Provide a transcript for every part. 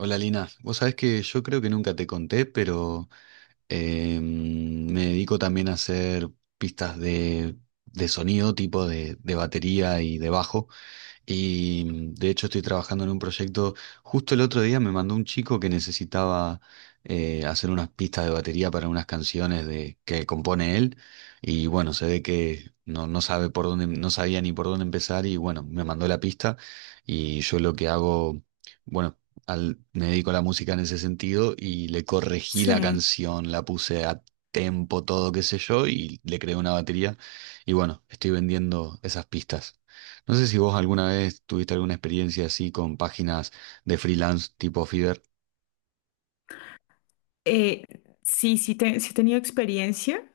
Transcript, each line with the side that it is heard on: right: Hola Lina, vos sabés que yo creo que nunca te conté, pero me dedico también a hacer pistas de sonido, tipo de batería y de bajo. Y de hecho estoy trabajando en un proyecto. Justo el otro día me mandó un chico que necesitaba hacer unas pistas de batería para unas canciones que compone él. Y bueno, se ve que no sabe por dónde, no sabía ni por dónde empezar. Y bueno, me mandó la pista. Y yo lo que hago, bueno, me dedico a la música en ese sentido y le corregí la
left: Sí,
right: canción, la puse a tempo, todo, qué sé yo, y le creé una batería. Y bueno, estoy vendiendo esas pistas. No sé si vos alguna vez tuviste alguna experiencia así con páginas de freelance tipo Fiverr.
left: eh, sí he tenido experiencia,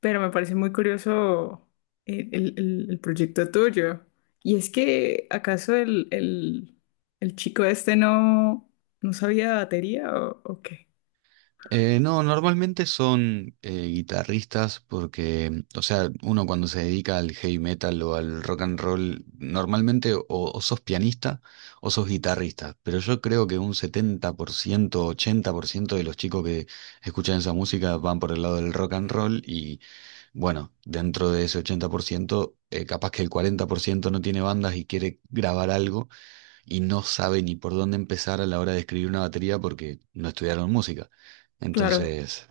left: pero me parece muy curioso el proyecto tuyo. Y es que, ¿acaso el chico este no sabía de batería o qué?
right: No, normalmente son guitarristas porque, o sea, uno cuando se dedica al heavy metal o al rock and roll, normalmente o sos pianista o sos guitarrista. Pero yo creo que un 70% 80% de los chicos que escuchan esa música van por el lado del rock and roll y bueno, dentro de ese 80%, capaz que el 40% no tiene bandas y quiere grabar algo y no sabe ni por dónde empezar a la hora de escribir una batería porque no estudiaron música.
left: Claro,
right: Entonces,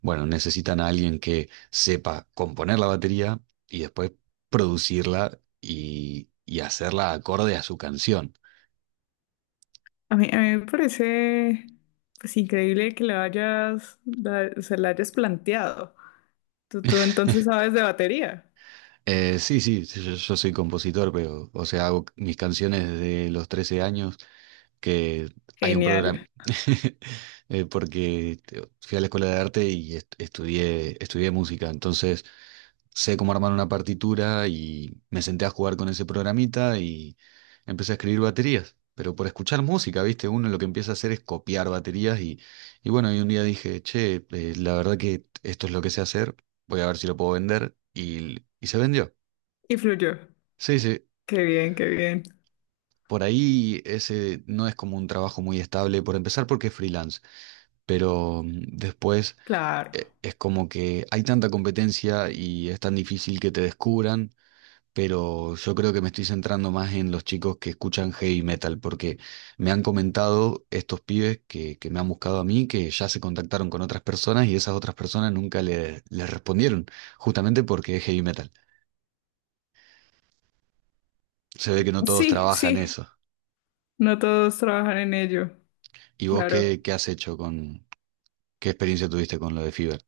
right: bueno, necesitan a alguien que sepa componer la batería y después producirla y hacerla acorde a su canción.
left: a mí me parece pues increíble que se la hayas planteado. Tú entonces sabes de batería.
right: Sí, sí, sí, yo soy compositor, pero, o sea, hago mis canciones desde los 13 años, que hay un
left: Genial.
right: programa, porque fui a la escuela de arte y estudié música, entonces sé cómo armar una partitura y me senté a jugar con ese programita y empecé a escribir baterías. Pero por escuchar música, ¿viste? Uno lo que empieza a hacer es copiar baterías y bueno, y un día dije, che, la verdad que esto es lo que sé hacer, voy a ver si lo puedo vender y se vendió.
left: Y fluyó.
right: Sí, sí,
left: Qué bien, qué bien.
right: por ahí ese no es como un trabajo muy estable, por empezar porque es freelance, pero después
left: Claro.
right: es como que hay tanta competencia y es tan difícil que te descubran, pero yo creo que me estoy centrando más en los chicos que escuchan heavy metal, porque me han comentado estos pibes que me han buscado a mí, que ya se contactaron con otras personas y esas otras personas nunca les respondieron, justamente porque es heavy metal. Se ve que no todos
left: Sí,
right: trabajan
left: sí.
right: eso.
left: No todos trabajan en ello,
right: ¿Y vos
left: claro.
right: qué has hecho qué experiencia tuviste con lo de Fiverr?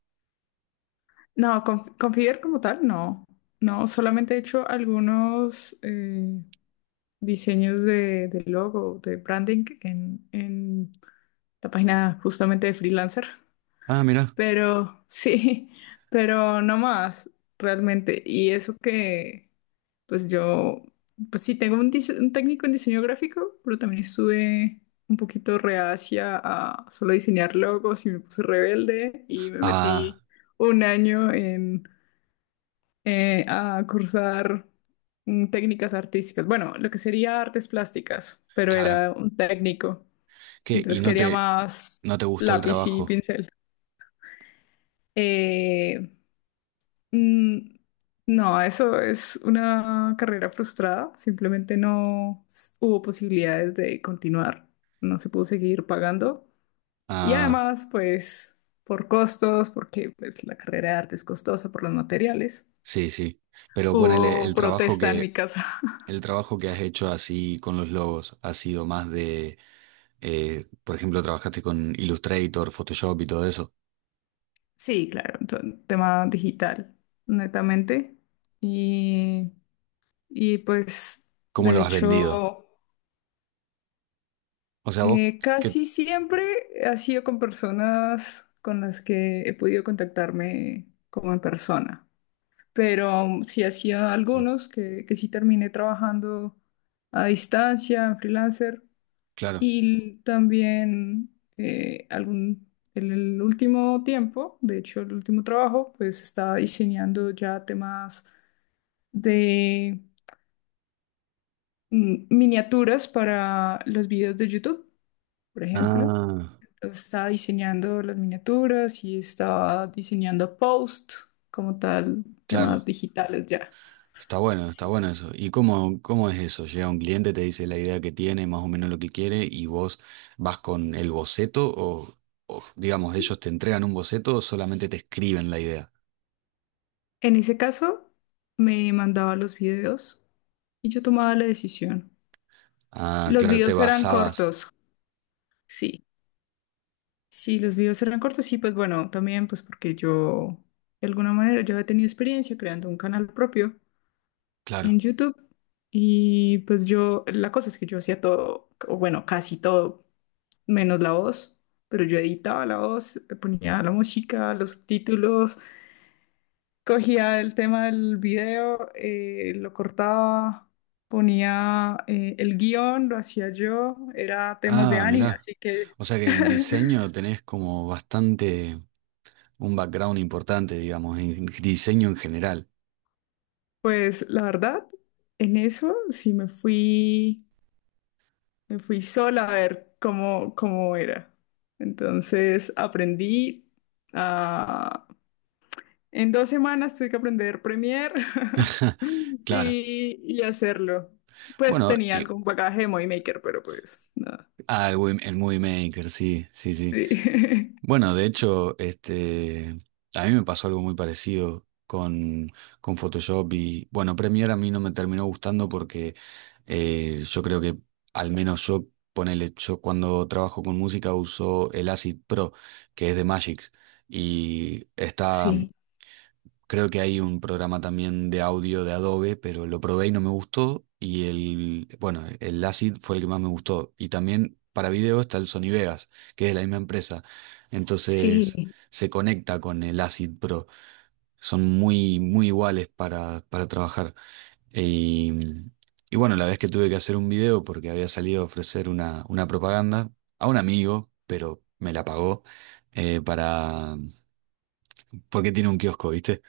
left: No, con como tal, no. No, solamente he hecho algunos diseños de logo, de branding en la página justamente de freelancer.
right: Ah, mira.
left: Pero sí, pero no más, realmente. Y eso que, pues yo, pues sí, tengo un técnico en diseño gráfico, pero también estuve un poquito reacia a solo diseñar logos y me puse rebelde y me metí
right: Ah,
left: un año en, a cursar técnicas artísticas. Bueno, lo que sería artes plásticas, pero
right: claro.
left: era un técnico.
right: ¿Qué? ¿Y
left: Entonces
right: no
left: quería
right: te,
left: más
right: no te gustó el
left: lápiz y
right: trabajo?
left: pincel. Eh, Mm, no, eso es una carrera frustrada. Simplemente no s- hubo posibilidades de continuar. No se pudo seguir pagando. Y
right: Ah,
left: además, pues, por costos, porque pues, la carrera de arte es costosa por los materiales.
right: sí, sí. Pero ponele
left: Hubo protesta en mi casa.
right: el trabajo que has hecho así con los logos ha sido más por ejemplo, trabajaste con Illustrator, Photoshop y todo eso.
left: Sí, claro, tema digital, netamente. Y, y pues,
right: ¿Cómo
left: de
right: lo has vendido?
left: hecho...
right: O sea, vos, que,
left: Casi siempre ha sido con personas con las que he podido contactarme como en persona, pero sí ha sido algunos que sí terminé trabajando a distancia, en freelancer,
right: claro.
left: y también algún, en el último tiempo, de hecho el último trabajo, pues estaba diseñando ya temas de miniaturas para los videos de YouTube, por ejemplo.
right: Ah,
left: Estaba diseñando las miniaturas y estaba diseñando post como tal,
right: claro.
left: temas digitales ya.
right: Está
left: Sí.
right: bueno eso. ¿Y cómo, cómo es eso? Llega un cliente, te dice la idea que tiene, más o menos lo que quiere, y vos vas con el boceto o, digamos, ellos te entregan un boceto o solamente te escriben la idea.
left: En ese caso, me mandaba los videos y yo tomaba la decisión.
right: Ah,
left: Los
right: claro, te
left: videos eran
right: basabas.
left: cortos, sí. Sí, los videos eran cortos y pues bueno, también pues porque yo, de alguna manera, yo he tenido experiencia creando un canal propio en
right: Claro.
left: YouTube y pues yo, la cosa es que yo hacía todo, o bueno, casi todo menos la voz, pero yo editaba la voz, le ponía la música, los subtítulos, cogía el tema del video, lo cortaba, ponía el guión, lo hacía yo, era temas de
right: Ah,
left: anime,
right: mirá.
left: así que
right: O sea que en diseño tenés como bastante un background importante, digamos, en diseño en general.
left: pues la verdad, en eso sí me fui sola a ver cómo, cómo era. Entonces aprendí a En 2 semanas tuve que aprender Premiere
right: Claro.
left: y hacerlo. Pues
right: Bueno,
left: tenía algún bagaje de Movie Maker, pero pues nada.
right: ah, el, el Movie Maker, sí, sí, sí.
left: Sí.
right: Bueno, de hecho, este, a mí me pasó algo muy parecido con Photoshop y, bueno, Premiere a mí no me terminó gustando porque yo creo que, al menos yo, ponele, yo cuando trabajo con música uso el Acid Pro, que es de Magic. Y está.
left: Sí,
right: Creo que hay un programa también de audio de Adobe, pero lo probé y no me gustó. Y el, bueno, el Acid fue el que más me gustó. Y también para video está el Sony Vegas, que es de la misma empresa. Entonces
left: sí,
right: se conecta con el Acid Pro. Son muy, muy iguales para trabajar. Y, y bueno, la vez que tuve que hacer un video porque había salido a ofrecer una propaganda a un amigo, pero me la pagó eh, para, porque tiene un kiosco, ¿viste?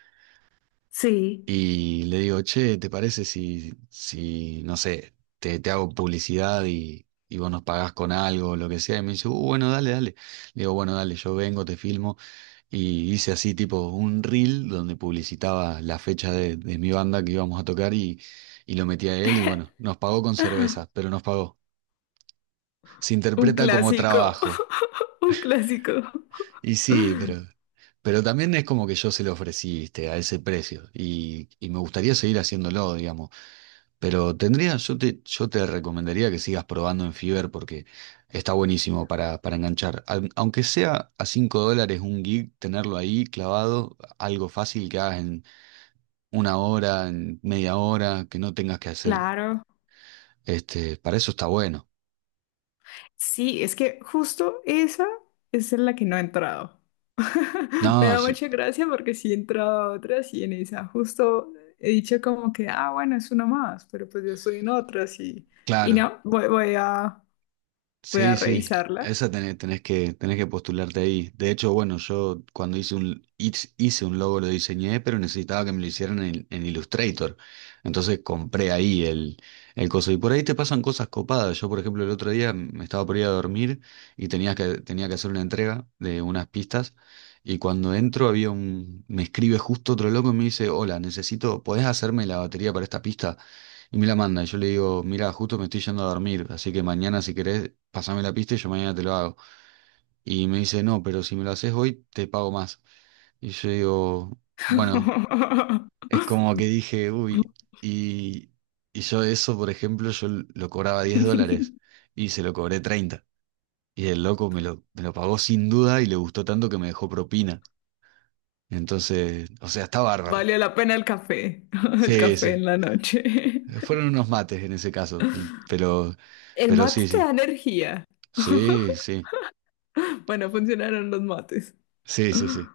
left: sí.
right: Y le digo, che, ¿te parece si, no sé, te hago publicidad y vos nos pagás con algo o lo que sea? Y me dice, bueno, dale, dale." Le digo, bueno, dale, yo vengo, te filmo. Y hice así tipo un reel donde publicitaba la fecha de mi banda que íbamos a tocar y lo metí a él y bueno, nos pagó con cervezas, pero nos pagó. Se
left: Un
right: interpreta como
left: clásico,
right: trabajo.
left: un clásico.
right: Y sí, pero... Pero también es como que yo se lo ofrecí, viste, a ese precio y me gustaría seguir haciéndolo, digamos. Pero tendría, yo te recomendaría que sigas probando en Fiverr porque está buenísimo para, enganchar. Aunque sea a $5 un gig, tenerlo ahí clavado, algo fácil que hagas en una hora, en media hora, que no tengas que hacer,
left: Claro.
right: este, para eso está bueno.
left: Sí, es que justo esa es en la que no he entrado.
right: No,
left: Me da
right: sí,
left: mucha gracia porque sí he entrado a otras y en esa justo he dicho como que, ah, bueno, es una más, pero pues yo estoy en otras y
right: claro.
left: no, voy a, voy a
right: Sí, sí,
left: revisarla.
right: esa tenés que postularte ahí. De hecho, bueno, yo cuando hice un logo lo diseñé, pero necesitaba que me lo hicieran en, Illustrator. Entonces compré ahí el coso. Y por ahí te pasan cosas copadas. Yo, por ejemplo, el otro día me estaba por ir a dormir y tenía que hacer una entrega de unas pistas. Y cuando entro había un, me escribe justo otro loco y me dice, hola, necesito, ¿podés hacerme la batería para esta pista? Y me la manda. Y yo le digo, mira, justo me estoy yendo a dormir, así que mañana si querés, pasame la pista y yo mañana te lo hago. Y me dice, no, pero si me lo haces hoy, te pago más. Y yo digo, bueno, es como que dije, uy, y, y yo eso, por ejemplo, yo lo cobraba $10 y se lo cobré 30. Y el loco me lo pagó sin duda y le gustó tanto que me dejó propina. Entonces, o sea, está bárbaro.
left: Valió la pena el café, el
right: Sí,
left: café
right: sí.
left: en la noche.
right: Fueron unos mates en ese caso, pero,
left: El
right: pero sí,
left: mate te
right: sí.
left: da energía.
right: Sí, sí.
left: Bueno, funcionaron los mates.
right: Sí, sí, sí.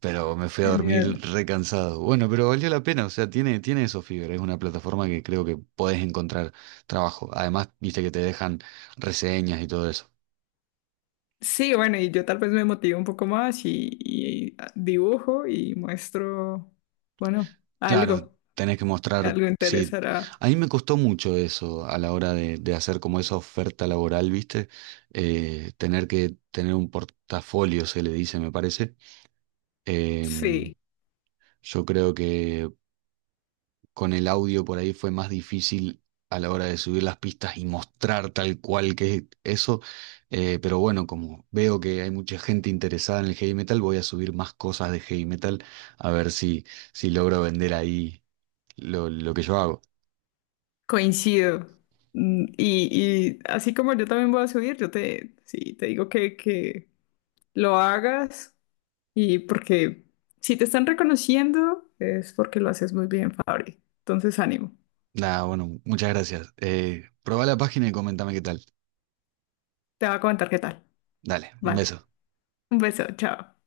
right: Pero me fui a dormir
left: Genial.
right: recansado. Bueno, pero valió la pena. O sea, tiene eso, Fiverr. Es una plataforma que creo que podés encontrar trabajo. Además, viste que te dejan reseñas y todo eso.
left: Sí, bueno, y yo tal vez me motivo un poco más y dibujo y muestro, bueno,
right: Claro,
left: algo,
right: tenés que mostrar.
left: algo
right: Sí.
left: interesará.
right: A mí me costó mucho eso a la hora de hacer como esa oferta laboral, viste. Tener que tener un portafolio, se le dice, me parece. Em,
left: Sí,
right: yo creo que con el audio por ahí fue más difícil a la hora de subir las pistas y mostrar tal cual que es eso. Pero bueno, como veo que hay mucha gente interesada en el heavy metal, voy a subir más cosas de heavy metal a ver si, logro vender ahí lo que yo hago.
left: coincido. Y así como yo también voy a subir, yo te, sí, te digo que lo hagas y porque si te están reconociendo es porque lo haces muy bien, Fabri. Entonces, ánimo.
right: Nada, bueno, muchas gracias. Probá la página y comentame qué tal.
left: Te voy a comentar qué tal.
right: Dale, un beso.
left: Vale. Un beso, chao.